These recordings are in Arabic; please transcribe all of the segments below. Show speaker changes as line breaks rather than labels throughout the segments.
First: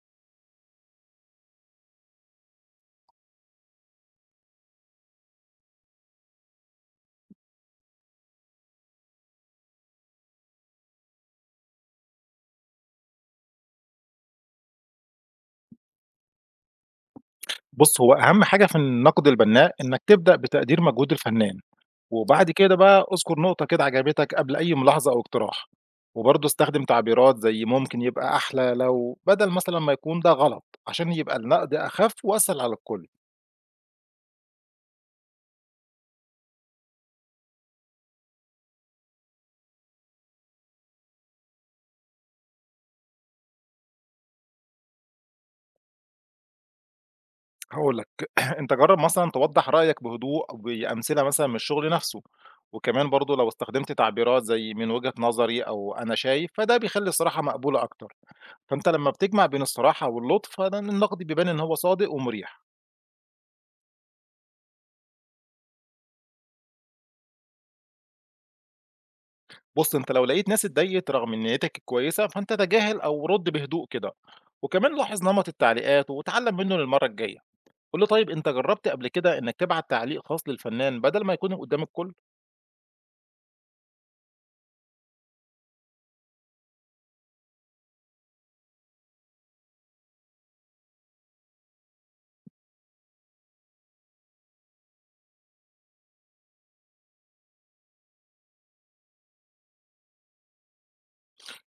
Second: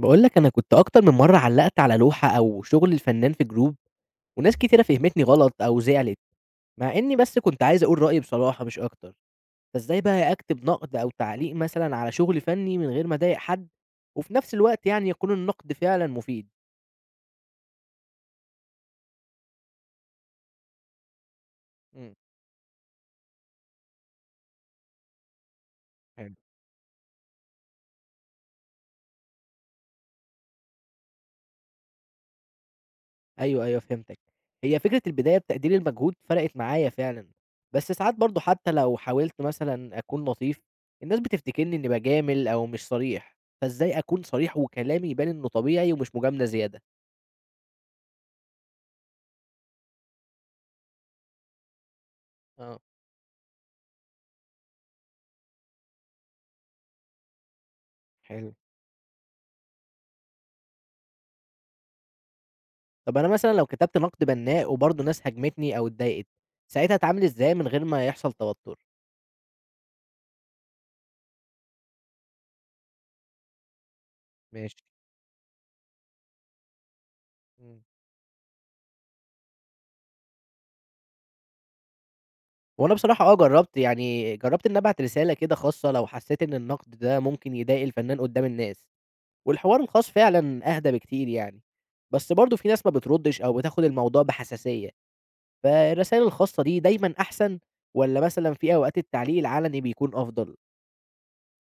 باقول لك أنا كنت أكتر من مرّة علّقت على لوحة أو شغل الفنان في جروب، وناس كتيرة فهمتني غلط أو زعلت، مع إني بس كنت عايز أقول رأيي بصراحة مش أكتر، فإزاي بقى أكتب نقد أو تعليق مثلًا على شغل فني من غير ما أضايق حد، وفي نفس الوقت يعني يكون النقد فعلًا مفيد؟
بُص، هو أهم حاجة في النقد البناء إنك تبدأ بتقدير مجهود الفنان،
إمم.
وبعد كده بقى اذكر نقطة كده عجبتك قبل أي ملاحظة أو اقتراح، وبرضه استخدم تعبيرات زي ممكن يبقى أحلى لو بدل مثلًا ما يكون ده غلط، عشان يبقى النقد أخف وأسهل على الكل.
أيوه، فهمتك. هي فكرة البداية بتقدير المجهود فرقت معايا فعلًا، بس ساعات برضه حتى لو حاولت مثلًا أكون لطيف، الناس بتفتكرني إني باجامل أو مش صريح، فإزاي أكون صريح وكلامي يبان إنه طبيعي ومش مجاملة زيادة؟
هاقول لك، أنت جرب مثلًا توضح رأيك بهدوء بأمثلة مثلًا من الشغل نفسه،
آه،
وكمان برضه لو استخدمت تعبيرات زي من وجهة نظري أو أنا شايف، فده بيخلي الصراحة مقبولة أكتر.
حلو.
فأنت لما بتجمع بين الصراحة واللطف، فده النقد بيبان إن هو صادق ومريح.
طب أنا مثلًا لو كتبت نقد بناء وبرضه ناس هاجمتني أو اتضايقت، ساعتها أتعامل إزاي من غير ما يحصل توتر؟
بُص، أنت لو لقيت ناس اتضايقت رغم إن نيتك الكويسة، فأنت تجاهل أو رُد بهدوء كده،
ماشي،
وكمان لاحظ نمط التعليقات واتعلم منه للمرة الجاية.
إمم.
قُل له طيب أنت جربت قبل كده إنك تبعت تعليق خاص للفنان بدل ما يكون قدّام الكل؟
وأنا بصراحة آه جرّبت، يعني جرّبت إني أبعت رسالة كده خاصة لو حسيت إن النقد ده ممكن يضايق الفنان قدّام الناس. والحوار الخاص فعلًا أهدى بكتير يعني، بس برضه في ناس ما بتردّش أو بتاخد الموضوع بحساسية، فالرسايل الخاصة دي دايمًا أحسن والّا مثلًا في أوقات التعليق العلني بيكون أفضل؟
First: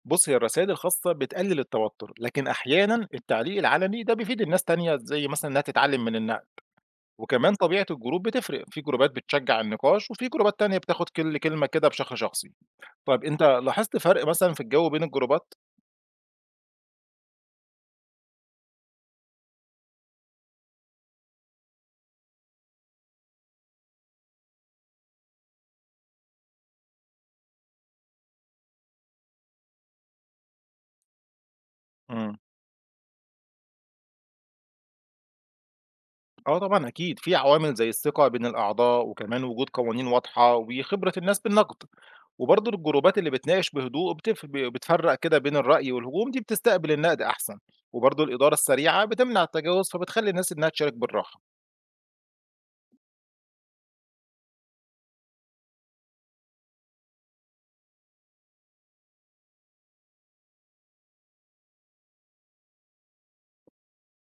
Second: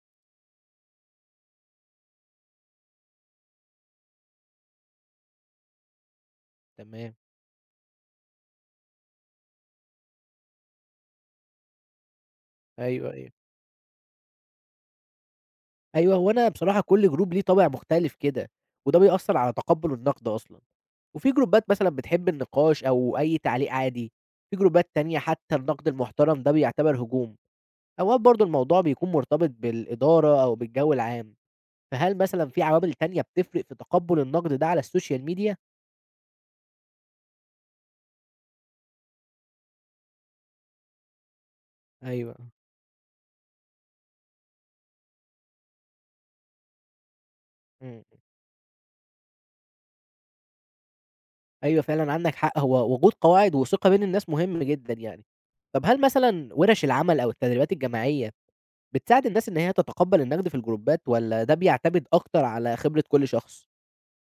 بُص، هي الرسايل الخاصة بتقلل التوتر، لكن أحيانًا التعليق العلني ده بيفيد الناس تانية زي مثلًا إنها تتعلم من النقد،
تمام،
وكمان طبيعة الجروب بتفرق، في جروبات بتشجع النقاش، وفي جروبات تانية بتاخد كل كلمة كده بشكل شخصي.
أيوه،
طيب
أيوه.
أنت لاحظت فرق مثلًا في الجو بين الجروبات؟
أيوه، هو أنا بصراحة كل جروب ليه طابع مختلف كده، وده بيأثّر على تقبُّل النقد أصلًا، وفي جروبات مثلًا بتحب النقاش أو أي تعليق عادي، في جروبات تانية حتى النقد المحترم ده بيعتبر هجوم، أوقات برضه الموضوع بيكون مرتبط بالإدارة أو بالجو العام. فهل
إمم.
مثلًا في عوامل تانية بتفرق في تقبُّل النقد ده على السوشيال ميديا؟
آه طبعًا أكيد، في عوامل زي الثقة بين الأعضاء، وكمان وجود قوانين واضحة، وخبرة الناس بالنقد،
أيوه، آه.
وبرضه الجروبات اللي بتناقش بهدوء بتفرّق كده بين الرأي والهجوم، دي بتستقبل النقد أحسن،
إمم،
وبرضه الإدارة السريعة بتمنع التجاوز، فبتخلّي الناس إنها تشارك بالراحة.
أيوه فعلًا عندك حق، هو وجود قواعد وثقة بين الناس مهم جدًا يعني. طب هل مثلًا وِرَش العمل أو التدريبات الجماعية بتساعد الناس إن هي تتقبَّل النقد في الجروبات والّا ده بيعتمد أكتر على خبرة كل شخص؟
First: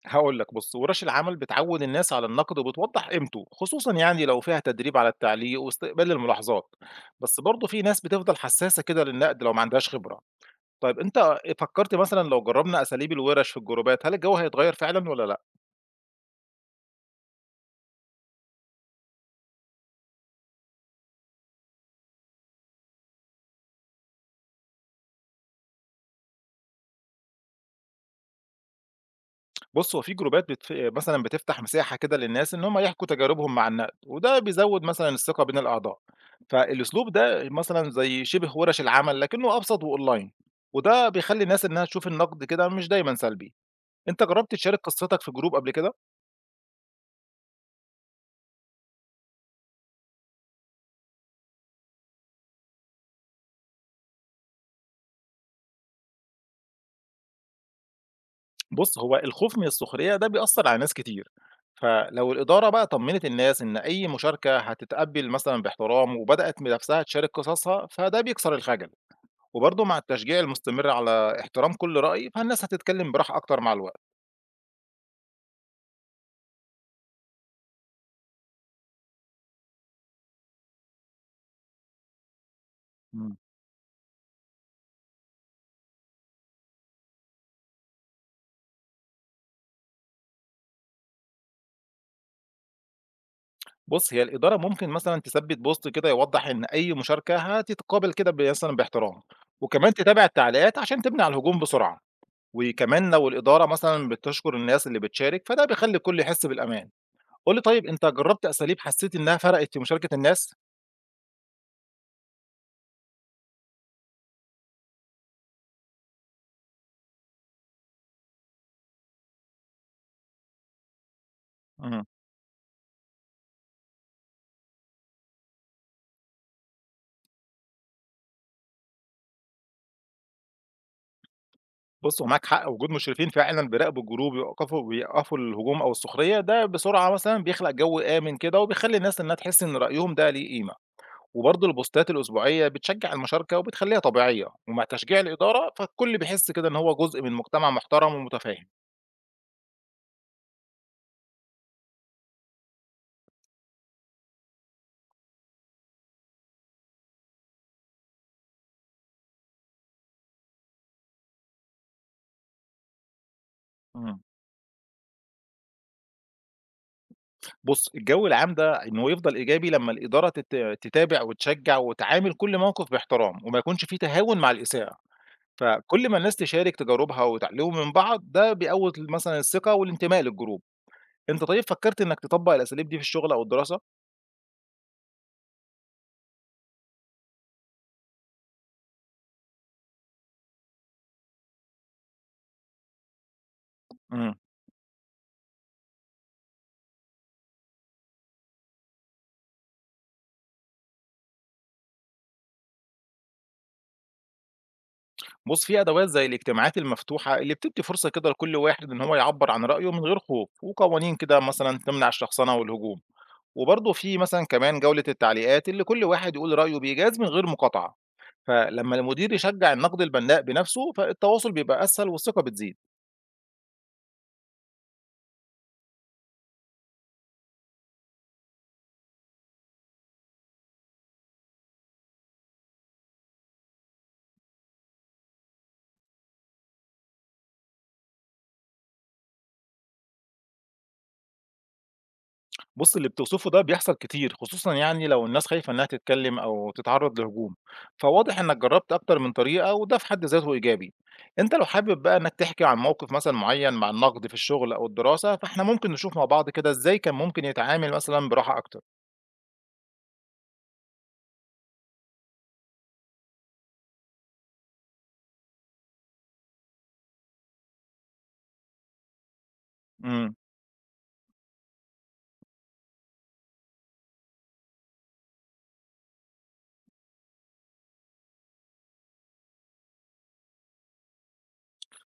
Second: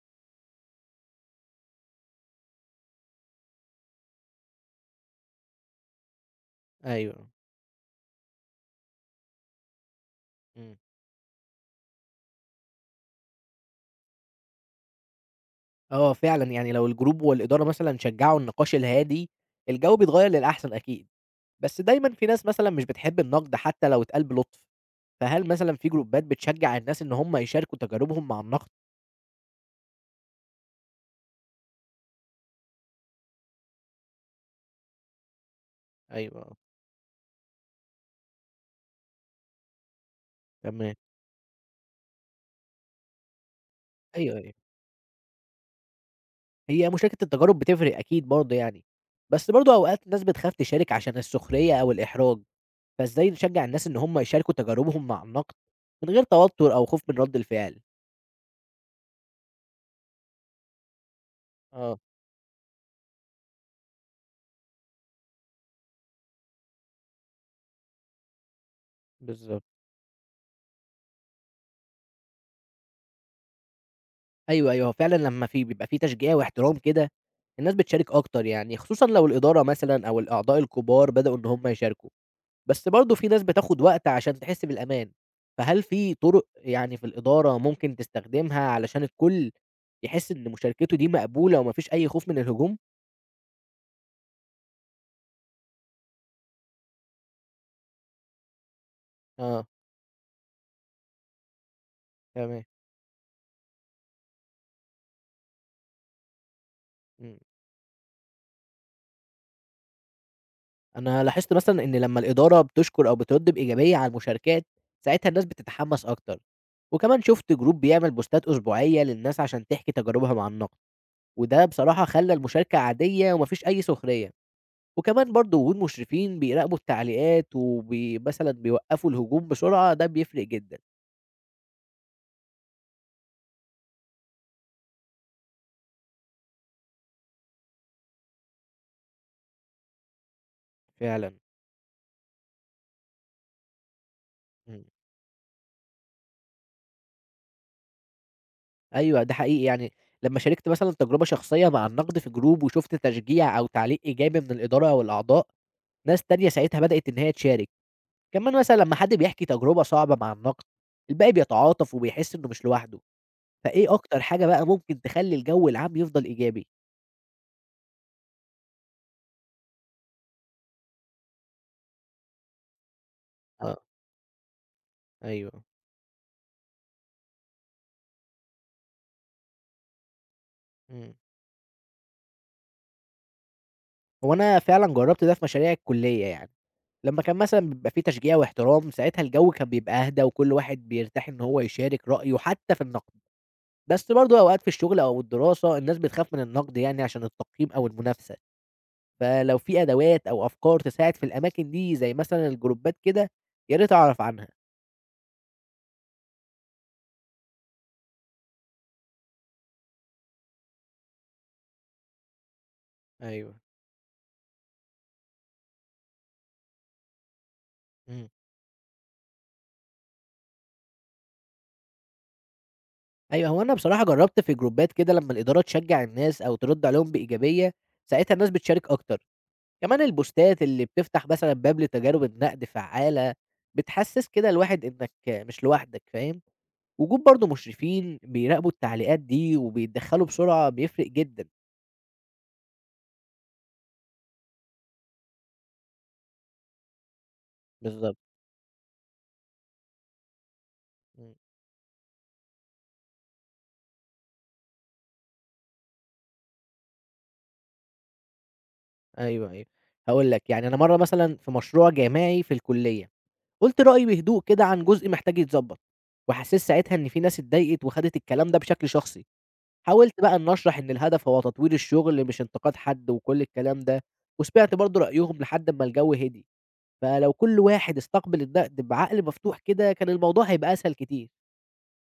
هاقول لك بُص، ورش العمل بتعوّد الناس على النقد وبتوضّح قيمته، خصوصًا يعني لو فيها تدريب على التعليق واستقبال الملاحظات،
أيوه.
بس برضه في ناس بتفضل حسّاسة كده للنقد لو ما عندهاش خبرة.
إمم،
طيب أنت فكّرت مثلًا لو جرّبنا أساليب الوِرَش في الجروبات، هل الجو هيتغيّر فعلًا والّا لأ؟
آه فعلًا يعني لو الجروب والإدارة مثلًا شجّعوا النقاش الهادي، الجو بيتغيّر للأحسن أكيد، بس دايمًا في ناس مثلًا مش بتحب النقد حتى لو اتقال بلطف. فهل مثلًا في جروبات بتشجّع الناس إن هم يشاركوا تجاربهم مع النقد؟
بُص، هو في جروبات بتفتح مساحة كده للناس إن هم يحكوا تجاربهم مع النقد، وده بيزوّد مثلًا الثقة بين الأعضاء.
أيوه،
فالأسلوب ده مثلًا زي شِبه وِرَش العمل لكنه أبسط وأونلاين،
تمام.
وده بيخلّي الناس إنها تشوف النقد كده مش دايمًا سلبي. أنت
أيوه،
جرّبت
أيوه.
تشارك قصتك في جروب قبل كده؟
هي مشاركة التجارب بتفرق أكيد برضه يعني، بس برضه أوقات الناس بتخاف تشارك عشان السخرية أو الإحراج، فإزاي نشجّع الناس إن هم يشاركوا تجاربهم مع النقد من غير توتر أو خوف من رَد الفعل؟
بُص، هو الخوف من السخرية ده بيأثّر على ناس كتير،
آه،
فلو الإدارة بقى طمّنت الناس إن أي مشاركة هتتقبّل مثلًا باحترام وبدأت بنفسها تشارك قصصها، فده بيكسر الخجل،
بالضبط.
وبرضه مع التشجيع المستمر على احترام كل رأي، فالناس هتتكلّم براحة أكتر مع الوقت.
أيوه، أيوه، هو فعلًا لمّا بيبقى في تشجيع واحترام كده، الناس بتشارك أكتر يعني، خصوصًا لو الإدارة مثلًا أو الأعضاء الكبار بدأوا إن هم يشاركوا. بس برضه في
إمم.
ناس بتاخد وقت عشان تحس بالأمان، فهل في طُرق يعني في الإدارة ممكن تستخدمها علشان الكل يحس إن مشاركته دي مقبولة وما فيش أي خوف من الهجوم؟
بُص، هي الإدارة ممكن مثلًا تثبِّت بوست كده يوضّح إن أي مشاركة هتتقابل كده ب مثلًا باحترام،
آه،
وكمان تتابع التعليقات عشان تمنع الهجوم بسرعة،
تمام،
وكمان لو الإدارة مثلًا بتشكر الناس اللي بتشارك، فده بيخلّي الكل يحس بالأمان.
إمم.
قُل لي طيب أنت جرّبت أساليب حسّيت إنها فرقت في مشاركة الناس؟
أنا لاحظت مثلًا إن لمّا الإدارة بتشكر أو بترد بإيجابية على المشاركات، ساعتها الناس بتتحمس أكتر، وكمان شُفت group بيعمل بوستات أسبوعية للناس عشان تحكي تجاربها مع النقد، وده
إمم.
بصراحة خلّى المشاركة عادية وما فيش أي سخرية. وكمان برضه وجود مشرفين بيراقبوا التعليقات وبي مثلًا بيوقّفوا الهجوم بسرعة، ده بيفرق جدًا
بُص، هو معاك حق، وجود مشرفين فعلًا بيراقبوا الجروب ويوقّفوا الهجوم أو السخرية، ده بسرعة مثلًا بيخلق جو آمن كده، وبيخلّي الناس إنها تحس إن رأيهم ده ليه قيمة،
فعلًا.
وبرضه البوستات الأسبوعية بتشجّع المشاركة وبتخلّيها طبيعية، ومع
إمم.
تشجيع الإدارة فالكل بيحس كده إن هو جزء من مجتمع محترم ومتفاهم.
أيوه، ده حقيقي يعني لمّا شاركت مثلًا تجربة شخصية مع النقد في جروب وشُفت تشجيع أو تعليق إيجابي من الإدارة أو الأعضاء، ناس تانية ساعتها بدأت إن هي تشارك. كمان مثلًا لمّا حد بيحكي تجربة صعبة مع النقد، الباقي بيتعاطف وبيحس إنه مش لوحده. فإيه
إمم.
أكتر حاجة بقى ممكن تخلّي الجو العام يفضل إيجابي؟
بُص، الجو العام ده إنه يفضل إيجابي لمّا الإدارة تتابع وتشجّع وتعامل كل موقف باحترام، وما
آه،
يكونش في تهاون مع الإساءة.
أيوه.
فكل ما الناس تشارك تجاربها وتعلمهم من بعض ده بيقوّي مثلًا الثقة والانتماء للجروب.
إمم.
أنت طيب فكّرت إنّك تطبّق الأساليب دي في الشغل أو الدراسة؟
هو أنا فعلًا جرّبت ده في مشاريع الكُلّية يعني. لمّا كان مثلًا بيبقى في تشجيع واحترام، ساعتها الجو كان بيبقى أهدى وكل واحد بيرتاح إن هو يشارك رأيه حتى في النقد، بس
إمم.
برضه أوقات في الشغل أو الدراسة الناس بتخاف من النقد يعني عشان التقييم أو المنافسة، فلو في أدوات أو أفكار تساعد في الأماكن دي زي مثلًا الجروبات كده، يا ريت أعرف عنها.
بُص، في أدوات زي الاجتماعات المفتوحة اللي بتدّي فرصة كده لكل واحد إن هو يعبّر عن رأيه من غير خوف، وقوانين كده مثلًا تمنع الشخصنة والهجوم.
أيوه،
وبرضه في مثلًا كمان جولة التعليقات اللي كل واحد يقول رأيه بإيجاز من غير مقاطعة.
إمم.
فلمّا المدير يشجّع النقد البنّاء بنفسه، فالتواصل بيبقى أسهل والثقة بتزيد.
أيوه، هو أنا بصراحة جرّبت في جروبات كده لمّا الإدارة تشجع الناس أو ترد عليهم بإيجابية، ساعتها الناس بتشارك أكتر. كمان البوستات اللي بتفتح مثلًا باب لتجارب النقد فعّالة، بتحسّس كده الواحد إنّك مش لوحدك فاهم، وجود برضه مشرفين بيراقبوا التعليقات دي وبيتدخّلوا بسرعة بيفرق جدًا.
بُص، اللي بتوصفه ده بيحصل كتير، خصوصًا يعني لو الناس خايفة إنها تتكلم أو تتعرض لهجوم،
بالضبط،
فواضح إنك جربت أكتر من طريقة وده في حد ذاته إيجابي.
إمم،
أنت لو حابب بقى إنك تحكي عن موقف مثلًا معين مع النقد في الشغل أو الدراسة، فإحنا ممكن نشوف مع بعض كده إزاي كان ممكن يتعامل مثلًا براحة أكتر.
أيوه. هاقول لك، يعني أنا مرّة مثلًا في مشروع جماعي في الكلية، قُلت رأيي بهدوء كده عن جزء محتاج يتضبّط، وحسّيت ساعتها إن في ناس اتضايقت وخدت الكلام ده بشكل شخصي. حاولت
إمم.
بقى إن أشرح إن الهدف هو تطوير الشغل مش انتقاد حد وكل الكلام ده، وسمعت برضه رأيهم لحد أمّا الجو هدي. فلو كل واحد استقبل النقد بعقل مفتوح كده، كان الموضوع هيبقى أسهل كتير.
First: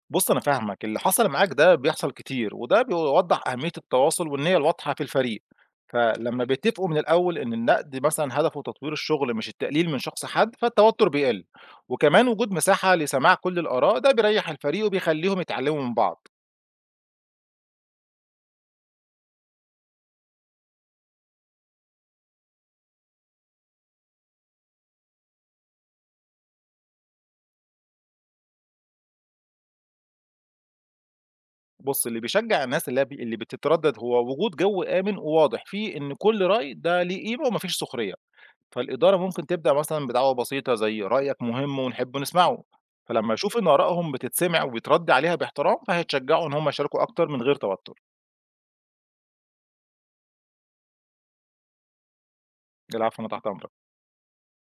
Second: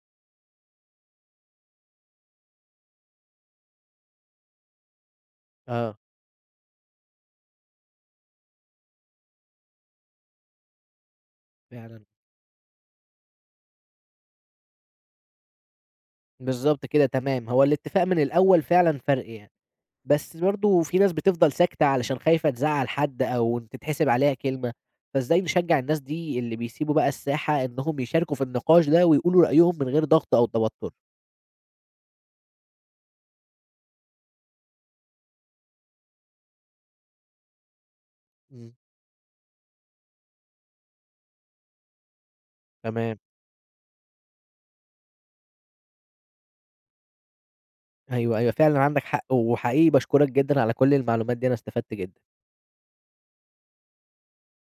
بُص أنا فاهمك، اللي حصل معاك ده بيحصل كتير، وده بيوضّح أهمية التواصل والنية الواضحة في الفريق،
آه،
فلمّا بيتفقوا من الأول إن النقد مثلًا هدفه تطوير الشغل مش التقليل من شخص حد، فالتوتر بيقل،
فعلًا.
وكمان وجود مساحة لسماع كل الآراء ده بيريّح الفريق وبيخلّيهم يتعلموا من بعض،
بالضبط كده تمام، هو الاتفاق من الأول فعلًا فرق يعني، بس برضه في ناس بتفضل ساكتة علشان خايفة تزعّل حد أو تتحسب عليها كلمة، فإزاي نشجع الناس دي اللي بيسيبوا بقى الساحة إنهم يشاركوا في النقاش ده ويقولوا رأيهم من غير ضغط أو توتر؟
بُص اللي بيشجع الناس اللي هي ب اللي بتتردد هو وجود جو آمن وواضح فيه إن كل رأي ده ليه قيمة وما فيش سخرية.
إمم،
فالإدارة ممكن تبدأ مثلا بدعوة بسيطة زي رأيك مهم ونحب نسمعه
تمام.
فلما يشوف إن آرائهم بتتسمع وبيترد عليها باحترام فهيتشجعوا إن هم يشاركوا أكتر من غير توتر
أيوه، أيوه، فعلًا عندك حق، وحقيقي باشكرك جدًا على كل المعلومات دي، أنا استفدت جدًا.
العفو أنا تحت أمرك